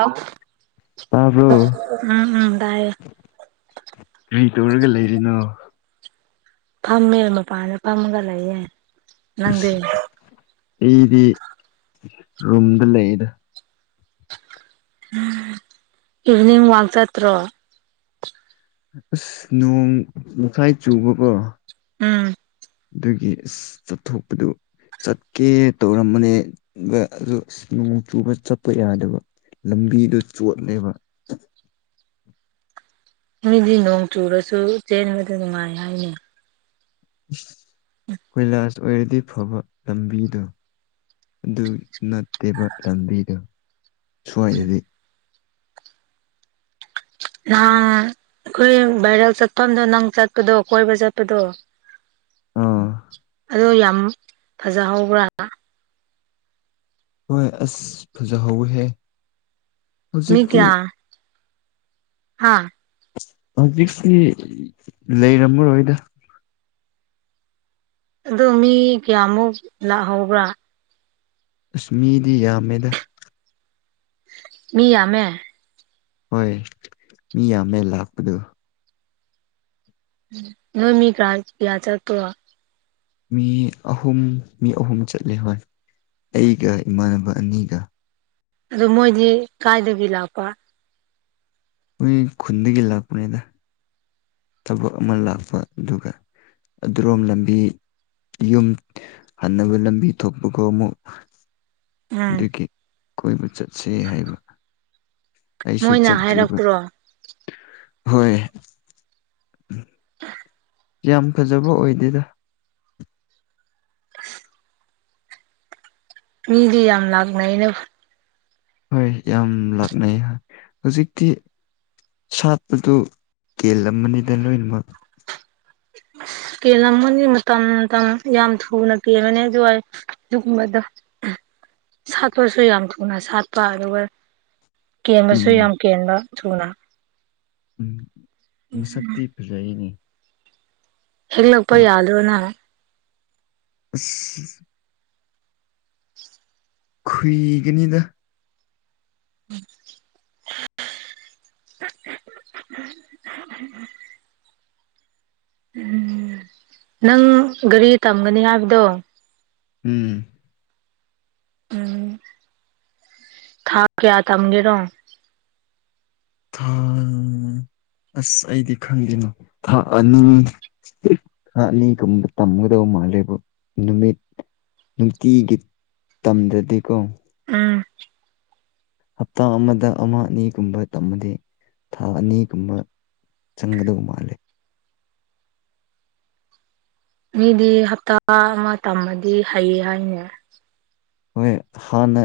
ꯑꯐ ꯇꯥꯕ꯭ꯔꯣ ꯇꯥꯏꯌꯦ ꯀꯔꯤ ꯇꯧꯔꯒ ꯂꯩꯔꯤꯅꯣ ꯐꯝꯃꯦ ꯃꯄꯥꯟꯗ ꯐꯝꯃꯒ ꯂꯩꯌꯦꯦ ꯑꯁ ꯑꯩꯗꯤ ꯔꯨꯝꯗ ꯂꯩꯗ ꯎ ꯏꯚꯅꯤꯡ ꯋꯥꯛ ꯆꯠꯇ꯭ꯔꯣ ꯑꯁ ꯅꯣꯡ ꯃꯈꯈꯥꯏ ꯆꯨꯕꯀꯣ ꯎꯝ ꯑꯗꯨꯒꯤ ꯆꯠꯊꯣꯛꯄꯗꯨ ꯆꯠꯀꯦ ꯇꯧꯔꯝꯕꯅꯦ ꯑꯗꯨ ꯑ ꯅꯣꯡ ꯆꯨꯕ ꯆꯠꯄ ꯌꯥꯗꯕ ꯂꯝꯕꯤꯗꯨ ꯆꯣꯠꯂꯦꯕ ꯃꯤꯗꯤ ꯅꯣꯡ ꯆꯨꯔꯁꯨ ꯆꯦꯟꯕꯗ ꯅꯨꯡꯉꯥꯏ ꯍꯥꯏꯅꯤ ꯀꯣꯏꯂꯥꯁ ꯑꯣꯏꯔꯗꯤ ꯐꯕ ꯂꯝꯕꯤꯗꯣ ꯑꯗꯨ ꯅꯠꯇꯦꯕ ꯂꯝꯕꯤꯗꯣ ꯁꯋꯥꯗꯤ ꯅꯪ ꯑꯩꯈꯣꯏ ꯚꯥꯏꯔꯦꯜ ꯆꯠꯐꯝꯗꯣ ꯅꯪ ꯆꯠꯄꯗꯣ ꯀꯣꯏꯕ ꯆꯠꯄꯗꯣ ꯑꯥ ꯑꯗꯣ ꯌꯥꯝ ꯐꯖꯍꯧꯕ꯭ꯔꯥ ꯍꯣꯏ ꯑꯁ ꯐꯖꯍꯧꯋꯍꯦ ꯍꯧꯖꯤꯛꯇꯤ ꯍꯥꯥ ꯍꯧꯖꯤꯛꯇꯁꯤ ꯂꯩꯔꯝꯃꯔꯣꯏꯗ ꯑꯗꯣ ꯃꯤ ꯀꯌꯥꯃꯨꯛ ꯂꯥꯛꯍꯧꯕ꯭ꯔꯥ ꯑꯁ ꯃꯤꯗꯤ ꯌꯥꯝꯃꯦꯗ ꯃꯤ ꯌꯥꯝꯃꯦ ꯍꯣꯏ ꯃꯤ ꯌꯥꯝꯃꯦ ꯂꯥꯛꯄꯗꯣ ꯅꯣꯏ ꯃꯤ ꯀꯥ ꯀꯌꯥ ꯆꯠꯄ꯭ꯔꯣ ꯃꯤ ꯑꯍꯨꯝ ꯃꯤ ꯑꯍꯨꯝ ꯆꯠꯂꯦ ꯍꯣꯏ ꯑꯩꯒ ꯏꯃꯥꯟꯅꯕ ꯑꯅꯤꯒ ꯑꯗꯨ ꯃꯣꯏꯗꯤ ꯀꯥꯏꯗꯒꯤ ꯂꯥꯛꯄ ꯑꯩꯈꯣꯏ ꯈꯨꯟꯗꯒꯤ ꯂꯥꯛꯄꯅꯦꯗ ꯊꯕꯛ ꯑꯃ ꯂꯥꯛꯄ ꯑꯗꯨꯒ ꯑꯗꯨꯔꯣꯝ ꯂꯝꯕꯤ ꯌꯨꯝ ꯍꯟꯅꯕ ꯂꯝꯕꯤ ꯊꯣꯛꯄꯒ ꯑꯃꯨꯛ ꯎꯝ ꯑꯗꯨꯒꯤ ꯀꯣꯏꯕ ꯆꯠꯁꯦ ꯍꯥꯏꯕ ꯑꯩꯁꯨ ꯃꯣꯏꯅ ꯆꯠꯇ꯭ꯔꯤꯕ ꯍꯥꯏꯔꯛꯄ꯭ꯔꯣ ꯍꯣꯏ [unintelligible] ꯌꯥꯝ ꯐꯖꯕ ꯑꯣꯏꯗꯦꯗ ꯃꯤꯗꯤ ꯌꯥꯝ ꯂꯥꯛꯅꯩꯅ ꯍꯣꯏ ꯌꯥꯝ ꯂꯥꯛꯅꯩ ꯍꯧꯖꯤꯛꯇꯤ ꯁꯥꯠꯄꯗꯨ ꯀꯦꯜꯂꯝꯃꯅꯤꯗ ꯂꯣꯏꯅꯃꯛ ꯀꯦꯜꯂꯝꯒꯅꯤ ꯃꯇꯝ ꯃꯇꯝ ꯌꯥꯝ ꯊꯨꯅ ꯀꯦꯜꯕꯅꯤ ꯑꯗꯨꯋꯥꯏ ꯗꯨꯒꯨꯝꯕꯗ‌ꯣ [inaudible] ꯁꯥꯠꯄꯁꯨ ꯌꯥꯝ ꯊꯨꯅ ꯁꯥꯠꯄ ꯑꯗꯨꯒ ꯀꯦꯟꯕꯁꯨ ꯎꯝ ꯌꯥꯝ ꯀꯦꯟꯕ ꯊꯨꯅ ꯎꯝ ꯃꯁꯛꯇꯤ ꯐꯖꯩꯅ‌ꯦ ꯍꯦꯛꯂꯛꯄ ꯌꯥꯗ꯭ꯔꯣ ꯎꯁ ꯈꯨꯨꯏꯒꯅꯤꯗ [unintelligible] [inaudible] ꯎꯝ ꯅꯪ ꯒꯥꯔꯤ ꯇꯝꯒꯅꯤ ꯍꯥꯏꯕꯗꯣ ꯎꯝ ꯎꯝ ꯊꯥ ꯀꯌꯥ ꯊꯝꯒꯦꯔꯣ ꯊꯥ ꯑꯁ ꯑꯩꯗꯤ ꯈꯪꯗꯦꯅꯣ ꯊꯥ ꯑꯅꯤ ꯑꯅꯤꯒꯨꯝꯕ ꯇꯝꯒꯗꯧ ꯃꯥꯜꯂꯦꯕ ꯅꯨꯃꯤꯠ ꯅꯨꯡꯇꯤꯒꯤ ꯇꯝꯗꯗꯤꯀꯣ ꯎꯝ ꯍꯞꯇꯥ ꯑꯃꯗ ꯑꯃ ꯑꯅꯤꯒꯨꯝꯕ ꯇꯝꯃꯗꯤ ꯊꯥ ꯑꯅꯤꯒꯨꯝꯕ ꯆꯪꯒꯗꯕ ꯃꯥꯜꯂꯦ ꯃꯤꯗꯤ ꯍꯞꯇꯥ ꯑꯃ ꯇꯝꯃꯗꯤ ꯍꯩ ꯍꯥꯏꯅꯦ ꯍꯣꯏ ꯍꯥꯟꯅ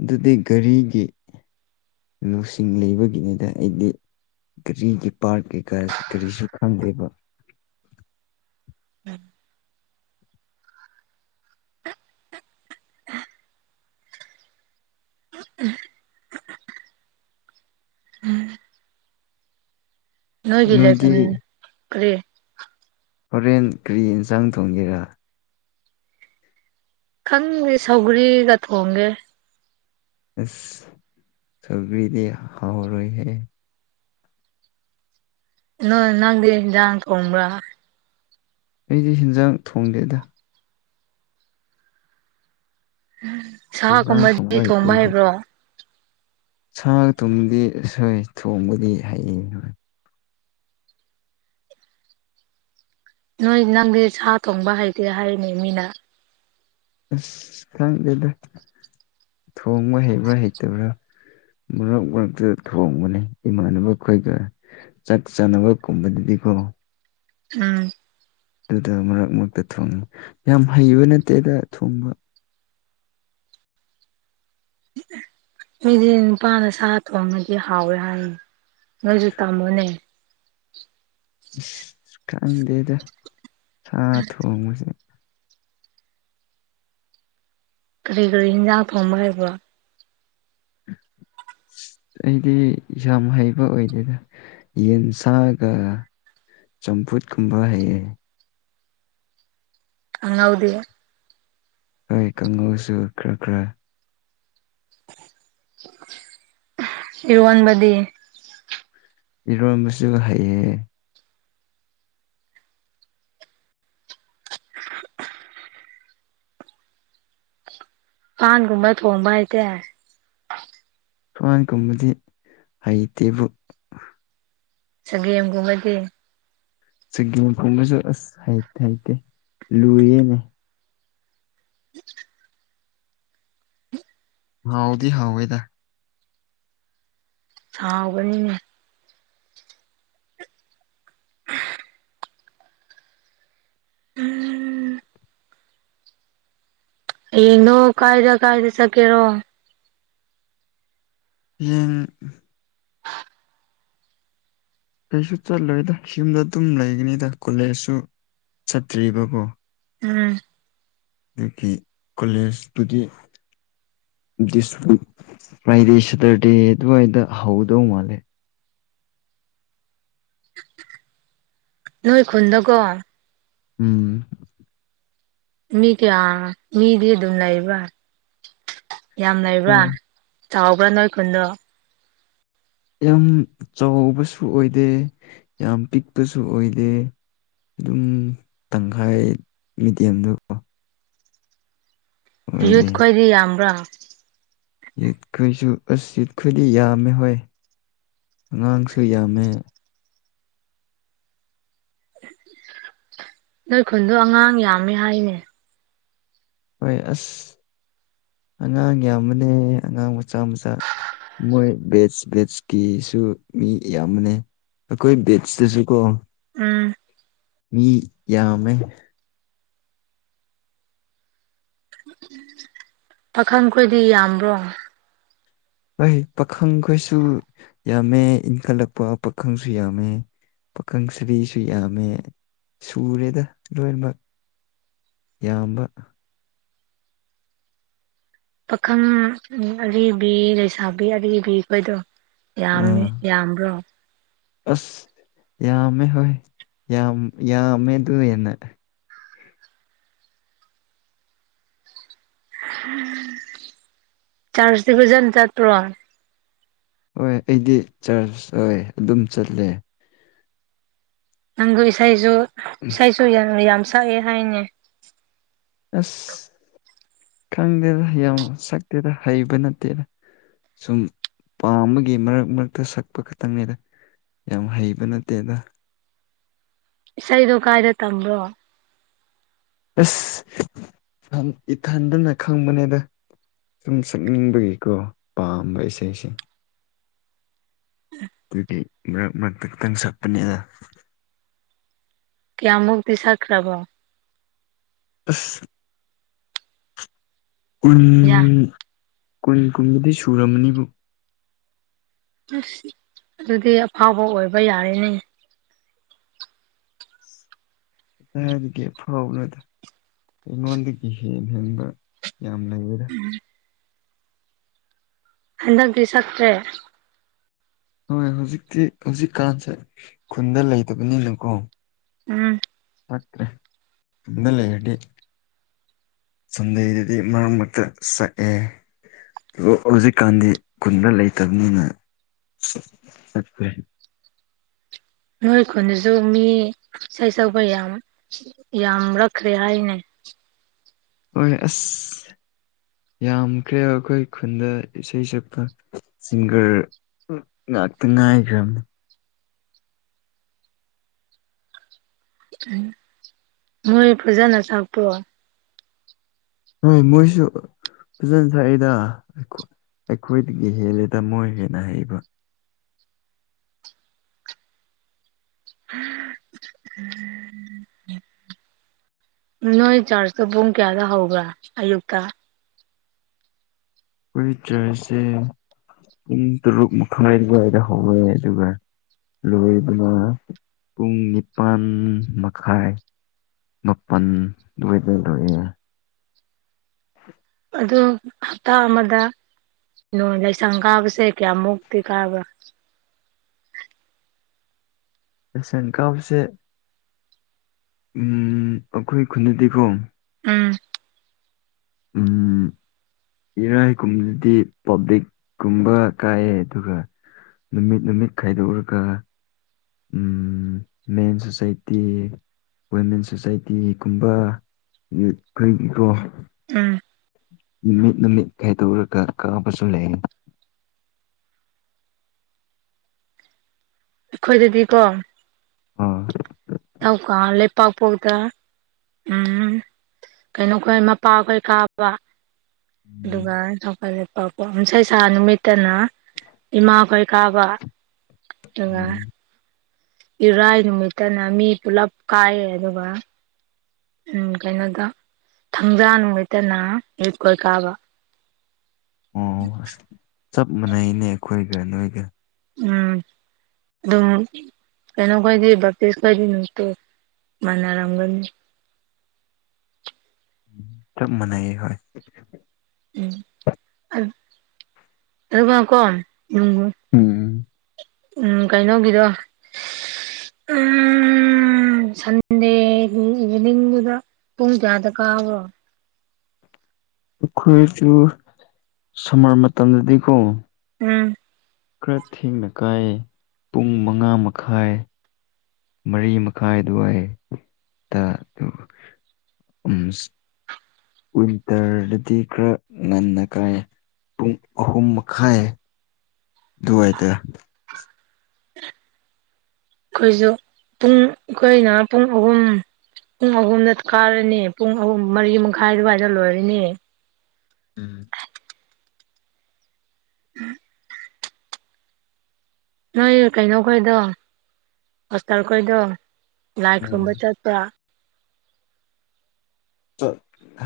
ꯑꯗꯨꯗꯤ ꯒꯥꯔꯤꯒꯤ ꯂꯧꯁꯤꯡ ꯂꯩꯕꯒꯤꯅꯤꯗ ꯑꯩꯗꯤ ꯒꯥꯔꯤꯒꯤ ꯄꯥꯔꯠ ꯀꯩꯀꯥ ꯀꯔꯤꯁꯨ ꯈꯪꯗꯦꯕ ꯎꯝ [inaudible] ꯎꯝ ꯅꯣꯏꯒꯤ ꯅꯣꯏꯗꯤ ꯂꯩꯐꯝ ꯀ꯭ꯔꯤ ꯍꯣꯔꯦꯟ ꯀꯔꯤ ꯏꯟꯁꯥꯡ ꯊꯣꯡꯒꯦꯔꯥ ꯈꯪꯗꯦ ꯁꯧꯒ꯭ꯔꯤꯒ ꯊꯣꯡꯒꯦ ꯑꯁ ꯁꯧꯒ꯭ꯔꯤꯗꯤ ꯍꯥꯎꯔꯣꯏꯍꯦ ꯅꯣꯏ ꯅꯪꯗꯤ ꯏꯡꯖꯥꯡ ꯊ‌ꯣꯡꯕ꯭ꯔꯥ ꯑꯩꯗꯤ ꯍꯦꯟꯖꯥꯡ ꯊꯣꯡꯗꯦꯗ ꯁꯥ ꯒꯨꯝꯕꯗꯤ ꯊꯣꯡꯕ ꯍꯩꯕ꯭ꯔꯣ ꯁꯥꯒ ꯊꯨꯝꯗꯤ ꯍ‌ꯣꯏ ꯊꯣꯡꯕꯗꯤ ꯍꯩ ꯍ‌ꯣꯏ ꯅꯣꯏ ꯅꯪꯗꯤ ꯁꯥ ꯊꯣꯡꯕ ꯍꯩꯇꯦ ꯍꯥꯏꯅꯦ ꯃꯤꯅ ꯑꯁ ꯈꯪꯗꯦꯗ ꯊꯣꯡꯕ ꯍꯩꯕ꯭ꯔꯥ ꯍꯩꯇꯕ꯭ꯔꯥ ꯃꯔꯛ ꯃꯔꯛꯇ ꯊꯣꯡꯕꯅꯤ ꯏꯃꯥꯟꯅꯕ ꯑꯩꯈꯣꯏꯒ ꯆꯠ ꯆꯥꯅꯕ ꯀꯨꯝꯕꯗꯨꯗꯤꯀꯣ ꯎꯝ ꯑꯗꯨꯗ ꯃꯔꯛ ꯃꯔꯛꯇ ꯊꯣꯡꯉꯤ ꯌꯥꯝ ꯍꯩꯕ ꯅꯠꯇꯦꯗ ꯊꯣꯡꯕ ꯗꯤ ꯅꯨꯄꯥꯅ ꯁꯥ ꯊꯣꯡꯉꯗꯤ ꯍꯥꯎꯋꯦ ꯍꯥꯏꯌꯦ ꯅꯣꯏꯁꯨ ꯇꯥꯃꯣꯅꯦ ꯑꯁ ꯈꯪꯗꯦꯗ ꯁꯥ ꯊꯣꯡꯕꯁꯦ ꯀꯔꯤ ꯀꯔꯤ ꯍꯤꯟꯖꯥꯡ ꯊꯣꯡꯕ ꯍꯥꯏꯕ꯭ꯔꯣ ꯑꯁ ꯑꯩꯗꯤ ꯌꯥꯝ ꯍꯩꯕ ꯑꯣꯏꯗꯅ ꯌꯦꯟ ꯁꯥꯑꯒ ꯆꯝꯐꯨꯠꯀꯨꯝꯕ ꯍꯩꯑꯦ ꯀꯪꯍꯧꯗꯤ ꯍꯣꯏ ꯀꯥꯡꯍꯧꯁꯨ ꯈꯔ ꯈꯔ ꯏꯔꯣꯟꯕꯗꯤ ꯏꯔꯣꯟꯕꯁꯨ ꯍꯩꯌꯦ ꯄꯥꯟꯒꯨꯝꯕ ꯊꯣꯡꯕ ꯍꯩꯕꯔꯥ ꯄꯥꯟ ꯀꯨꯝꯕꯗꯤ ꯍꯩꯇꯦꯕꯨ ꯆꯥꯒꯦꯝꯒꯨꯝꯕꯗꯤ ꯆꯥꯒꯦꯝ ꯈꯨꯝꯕꯁꯨ ꯑꯁ ꯍꯩ ꯍꯩꯇꯦ ꯂꯨꯌꯦꯅꯦ ꯍꯥꯎꯥꯗꯤ ꯍꯥꯎꯏꯗ ꯁꯥꯎꯕꯅꯤꯅꯦ [unintelligible] ꯎꯝ ꯍꯌꯦꯡꯗꯣ ꯀꯥꯏꯗ ꯀꯥꯏꯗ ꯆꯀꯦꯔꯣ [unintelligible] ꯀꯩꯁꯨ ꯆꯠꯂꯣꯏꯗ ꯌꯨꯝꯗ ꯑꯗꯨꯝ ꯂꯩꯒꯅꯤꯗ ꯀꯣꯂꯦꯖꯁꯨ ꯆꯠꯇ꯭ꯔꯤꯕꯀꯣ ꯎꯝ ꯑꯗꯨꯒꯤ ꯀꯣꯂꯦꯖꯇꯨꯗꯤ ꯗꯤꯁ ꯋꯤꯛ ꯐ꯭ꯔꯥꯏꯗꯦ ꯁꯦꯇꯔꯗꯦ ꯑꯗꯨꯋꯥꯏꯗ ꯍꯧꯗꯧ ꯃꯥꯜꯂꯦ ꯅꯣꯏ ꯈꯨꯟꯗꯀꯣ ꯎꯝ ꯃꯤ ꯀꯌꯥ ꯃꯤꯗꯤ ꯑꯗꯨꯝ ꯂꯩꯕ꯭ꯔꯥ ꯌꯥꯝ ꯂꯩꯕ꯭ꯔꯥ ꯆꯥꯎꯕ꯭ꯔ ꯅꯣꯏ ꯈꯨꯟꯗꯨ ꯌꯥꯝ ꯆꯥꯎꯕꯁꯨ ꯑꯣꯏꯗꯦ ꯌꯥꯝ ꯄꯤꯛꯄꯁꯨ ꯑꯣꯏꯗꯦ ꯑꯗꯨꯝ ꯇꯪꯈꯥꯏ ꯃꯤꯗꯤꯌꯝꯗꯀꯣ ꯌꯨꯠ ꯑꯣꯏꯌꯦ ꯈꯣꯏꯗꯤ ꯌꯥꯝ꯭ꯔꯥ ꯌꯦꯠꯈꯣꯏꯁꯨ ꯑꯁ ꯌꯦꯠꯈꯣꯏꯗꯤ ꯌꯥꯝꯃꯦ ꯍꯣꯏ ꯑꯉꯥꯡꯁꯨ ꯌꯥꯝꯃꯦ ꯅꯣꯏ ꯈꯨꯟꯗꯣ ꯑꯉꯥꯡ ꯌꯥꯝꯃꯦ ꯍꯥꯏꯅꯦ ꯍꯣꯏ ꯑꯁ ꯑꯉꯥꯡ ꯌꯥꯝꯕꯅꯦ ꯑꯉꯥꯡ ꯃꯆꯥ ꯃꯆꯥ ꯃꯣꯏ ꯕꯦꯠꯁ ꯕꯦꯠꯁꯀꯤꯁꯨ ꯃꯤ ꯌꯥꯝꯌꯥꯝꯕꯅꯦ ꯑꯩꯈꯣꯏ ꯕꯦꯠꯁꯇꯁꯨ ꯀꯣ ꯎꯝ ꯃꯤ ꯌꯥꯝꯃꯦ [inaudible] ꯄꯥꯈꯪ ꯈꯣꯏꯗꯤ ꯌꯥꯝꯕ꯭ꯔꯣ ꯍꯣꯏ ꯄꯥꯈꯪꯈꯩꯁꯨ ꯌꯥꯝꯃꯦ ꯏꯟꯈꯠꯂꯛꯄ ꯄꯥꯈꯪꯁꯨ ꯌꯥꯝꯃꯦ ꯄꯥꯈꯪ ꯁꯕꯤꯁꯨ ꯌꯥꯝꯃꯦ ꯁꯨꯔꯦꯗ ꯂꯣꯏꯅꯃꯛ ꯌꯥꯝꯕ ꯄꯥꯈꯪ ꯑꯔꯤꯕꯤ ꯂꯩꯁꯥꯕꯤ ꯑꯔꯤꯕꯤꯈꯣꯏꯗꯣ ꯌꯥꯝꯃꯦ ꯑꯥ ꯌꯥꯝꯕ꯭ꯔꯣ ꯑꯁ ꯌꯥꯝꯃꯦ ꯍꯣꯏ ꯌꯥꯝ ꯌꯥꯝꯃꯦ ꯑꯗꯨꯔꯦꯅ ꯆꯥꯁꯇ ꯇꯤ ꯐꯖꯅ ꯆꯠꯄꯔꯣ ꯍꯣꯏ ꯑꯩꯗꯤ ꯆꯔꯆ ꯍꯣꯏ ꯑꯗꯨꯝ ꯆꯠꯂꯦ ꯅꯪꯗꯨ ꯏꯁꯩꯁꯨ ꯏꯁꯩꯁꯨ ꯌꯥꯝ ꯌꯥꯝ ꯁꯛꯑꯦ ꯍꯥꯏꯅꯦ ꯑꯁ ꯈꯪꯗꯦꯗ ꯌꯥꯝ ꯁꯛꯇꯦꯗ ꯍꯩꯕ ꯅꯠꯇꯦꯗ ꯁꯨꯝ ꯄꯥꯝꯕꯒꯤ ꯃꯔꯛ ꯃꯔꯛꯇ ꯁꯛꯄ ꯈꯛꯇꯪꯅꯦꯗ ꯌꯥꯝ ꯍꯩꯕ ꯅꯠꯇꯦꯗ ꯏꯁꯩꯗꯣ ꯀꯥꯏꯗ ꯇꯝꯕ꯭ꯔꯣ ꯑꯁ ꯏꯊꯟ ꯏꯊꯟꯗꯅ ꯈꯪꯕꯅꯦꯗ ꯁꯨꯝ ꯁꯛꯅꯤꯡꯕꯒꯤꯀꯣ ꯄꯥꯝꯕ ꯏꯁꯩꯁ‌ꯦ ꯑꯗꯨꯒꯤ ꯃꯔꯛ ꯃꯔꯛꯇ ꯈꯤꯇꯪ ꯁꯠꯄꯅꯦꯗ ꯀꯌꯥꯃꯨꯛꯇꯤ ꯁꯛꯈ꯭ꯔꯕꯣ ꯑꯁ ꯀꯨꯟ ꯌꯥ ꯀꯨꯟ ꯀꯨꯟꯕꯨꯗꯤ ꯁꯨꯨꯔꯝꯃꯅꯤꯕꯨ ꯑꯁ ꯑꯗꯨꯗꯤ ꯑꯐꯥꯎꯕ ꯑꯣꯏꯕ ꯌꯥꯔꯦꯅꯦ ꯀꯥꯏꯗꯒꯤ ꯐꯥꯎꯕꯅꯣꯗ ꯑꯩꯉꯣꯟꯗꯒꯤ ꯍꯦꯟ ꯍꯦꯟꯕ ꯌꯥꯝ ꯂꯩꯌꯦꯗ ꯎꯝ ꯍꯟꯗꯛꯇꯤ ꯁꯛꯇ꯭ꯔꯦ ꯍꯣꯏ ꯍꯧꯖꯤꯛꯇꯤ ꯍꯧꯖꯤꯛꯀꯥꯟꯁꯦ ꯈꯨꯟꯗ ꯂꯩꯇꯕꯅꯤꯅꯀꯣ ꯎꯝ ꯁꯛꯇ꯭ꯔꯦ ꯌꯨꯝꯗ ꯂꯩꯔꯗꯤ ꯁꯟꯗ‌ꯦꯗꯗꯤ ꯃꯔꯛ ꯃꯔꯛꯇ ꯁꯛꯑꯦ ꯍꯧꯖꯤꯛꯀꯥꯟꯗꯤ ꯈꯨꯟꯗ ꯂꯩꯇꯕꯅꯤꯅ ꯁꯛꯇꯔ‌ꯦ ꯅꯣꯏ ꯈꯨꯟꯗꯁꯨ ꯃꯤ ꯏꯁꯩ ꯁꯛꯄ ꯌꯥꯝ ꯌꯥꯝꯔꯛꯈ꯭ꯔꯦ ꯍꯥꯏꯅꯦ ꯍꯣꯏ ꯑꯁ ꯌꯥꯝꯈ꯭ꯔꯦ ꯑꯩꯈꯣꯏ ꯈꯨꯟꯗ ꯏꯁꯩ ꯁꯛꯄ ꯁꯤꯡꯒꯔ ꯎ ꯉꯥꯛꯇ ꯉꯥꯏꯈ꯭ꯔꯕꯅꯤ ꯃꯣꯏ ꯐꯖꯅ ꯁꯛꯄꯔ‌ꯣ ꯍꯣꯏ ꯃꯣꯏꯁꯨ ꯐꯖꯅ ꯁꯛꯏꯗ ꯑꯩ ꯑꯩꯈꯣꯏꯗꯒꯤ ꯍꯦꯜꯂꯦꯗ ꯃꯣꯏ ꯍꯦꯟꯅ ꯍꯩꯕ [unintelligible] ꯅꯣꯏ ꯆꯥꯔꯖꯇꯣ ꯄꯨꯡ ꯀꯌꯥꯗ ꯍꯧꯕ꯭ꯔꯥ ꯑꯌꯨꯛꯇ ꯑꯩꯈꯣꯏ ꯆꯔꯖꯁꯦ ꯄꯨꯡ ꯇꯔꯨꯛ ꯃꯈꯥꯏ ꯑꯗꯨꯋꯥꯏꯗ ꯍꯧꯔꯦ ꯑꯗꯨꯒ ꯂꯣꯏꯕꯅ ꯄꯨꯡ ꯅꯤꯄꯥꯟ ꯃꯈꯥꯏ ꯃꯥꯄꯟ ꯑꯗꯨꯋꯥꯏꯗ ꯂ‌ꯣꯏꯌ‌ꯦ [inaudible] ꯑꯗꯨ ꯍꯞꯇꯥ ꯑꯃꯗ ꯅ‌ꯣ ꯂꯥꯏꯁꯪ ꯀꯥꯕꯁꯦ ꯀꯌꯥꯃꯨꯛꯇꯤ ꯀꯥꯕ꯭ꯔꯥ ꯂꯥꯏꯁꯪ ꯀꯥꯕꯁꯦ ꯎꯝ ꯑꯩꯈꯣꯏ ꯈꯨꯟꯗꯗꯤꯀꯣ ꯎꯝ ꯎꯝ ꯏꯔꯥꯏꯒꯨꯝꯗꯗꯤ ꯄꯕ꯭ꯂꯤꯛ ꯀꯨꯝꯕ ꯀꯥꯏꯌ‌ꯦ ꯑꯗꯨꯒ ꯅꯨꯃꯤꯠ ꯅꯨꯃꯤꯠ ꯈꯥꯏꯗꯣꯛꯔꯒ ꯎꯝ ꯃꯦꯟ ꯁꯣꯁꯥꯏꯇꯤ ꯋꯨꯃꯦꯟ ꯁꯣꯁꯥꯏꯇꯤꯒꯨꯝꯕ ꯌꯨꯠ ꯈꯣꯏꯒꯤꯀꯣ ꯎꯝ ꯅꯨꯃꯤꯠ ꯅꯨꯃꯤꯠ ꯈꯥꯏꯗꯣꯛꯔꯒ ꯀꯥꯕꯁꯨ ꯂꯩꯌ‌ꯦ ꯑꯩꯈꯣꯏꯒꯤꯗꯤꯀꯣ ꯑꯥ ꯇꯧꯀ ꯂꯩꯄꯥꯛꯄꯣꯛꯇ ꯎꯝ ꯀꯩꯅꯣꯈꯣꯏ ꯃꯄꯥꯈꯣꯏ ꯀꯥꯕ ꯎꯝ ꯑꯗꯨꯒ [unintelligible] ꯌꯨꯝꯁꯥꯀꯩꯁꯥ ꯅꯨꯃꯤꯠꯇꯅ ꯏꯃꯥꯈꯣꯏ ꯀꯥꯕ [inaudible] ꯑꯗꯨꯒ ꯏꯔꯥꯏ ꯅꯨꯃꯤꯠꯇꯅ ꯃꯤ ꯄꯨꯂꯞ ꯀꯥꯏꯑꯦ ꯑꯗꯨꯒ ꯎꯝ ꯀꯩꯅꯣꯗ ꯊꯥꯡꯖꯥ ꯅꯨꯃꯤꯠꯇꯅ ꯑꯌꯨꯛꯀ ꯀꯥꯕ ꯑꯣ ꯑꯁ ꯆꯞ ꯃꯥꯟꯅꯩꯅꯦ ꯑꯈꯣꯏꯒ ꯅꯣꯏꯒ ꯎꯝ ꯑꯗꯨꯝ ꯀꯩꯅꯣ ꯈꯣꯏꯗꯤ ꯚꯞꯇꯤꯁ ꯈꯣꯏꯗꯤ ꯅꯨꯡꯇꯤ ꯃꯥꯟꯅꯔꯝꯒꯅꯤ ꯆꯞ ꯃꯥꯟꯅꯩꯌꯦ ꯍꯣꯏ [unintelligible] ꯎꯝ ꯑꯗꯨꯒꯀꯣ ꯎꯝ ꯎꯝ ꯎꯝ ꯀꯩꯅꯣꯒꯤꯗꯣ [unintelligible] ꯎꯝ ꯁꯟꯗꯦ ꯅꯨꯃꯤ ꯏꯚꯤꯅꯤꯡꯒꯤꯗ ꯄꯨꯡ ꯀꯌꯥꯗ ꯀꯥꯕ꯭ꯔꯣ ꯑꯩꯈꯣꯏ [unintelligible] ꯁꯝꯃꯔ ꯃꯇꯝꯗꯗꯤꯀꯣ ꯎꯝ ꯈꯔ ꯊꯦꯡꯅ ꯀꯥꯏꯌꯦ ꯄꯨꯡ ꯃꯉꯥ ꯃꯈꯥꯏ ꯃꯔꯤ ꯃꯈꯥꯏ ꯑꯗꯨꯋꯥꯏ ꯇ [unintelligible] ꯎ ꯋꯤꯟꯇꯔꯗꯗꯤ ꯈꯔ ꯉꯟꯅ ꯀꯥꯏꯌꯦ ꯄꯨꯡ ꯑꯍꯨꯝ ꯃꯈꯥꯏ ꯑꯗꯨꯋꯥꯏꯗ ꯑꯩꯈꯣꯏꯖꯨ ꯄꯨꯡ ꯑꯩꯈꯣꯏꯅ ꯄꯨꯡ ꯑꯍꯨꯝ ꯄꯨꯡ ꯑꯍꯨꯝꯗ ꯀꯥꯔꯅꯤ ꯄꯨꯡ ꯑꯍꯨꯝ ꯃꯔꯤ ꯃꯈꯥꯏ ꯑꯗꯨꯋꯥꯏꯗ ꯂꯣꯏꯔꯅꯤ ꯎꯝ ꯎꯝ ꯅꯣꯏ ꯀꯩꯅꯣꯈꯣꯏꯗꯣ ꯄꯥꯁꯇꯔ ꯈꯣꯏꯗꯣ ꯎꯝ ꯂꯥꯏꯈꯨꯔꯨꯝꯕ ꯆꯠꯄ꯭ꯔꯥ ꯆ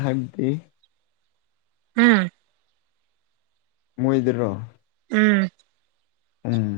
ꯍꯥꯏꯕꯗꯤ ꯎꯝ ꯃꯣꯏꯗꯔ‌ꯣ ꯎꯝ ꯎꯝ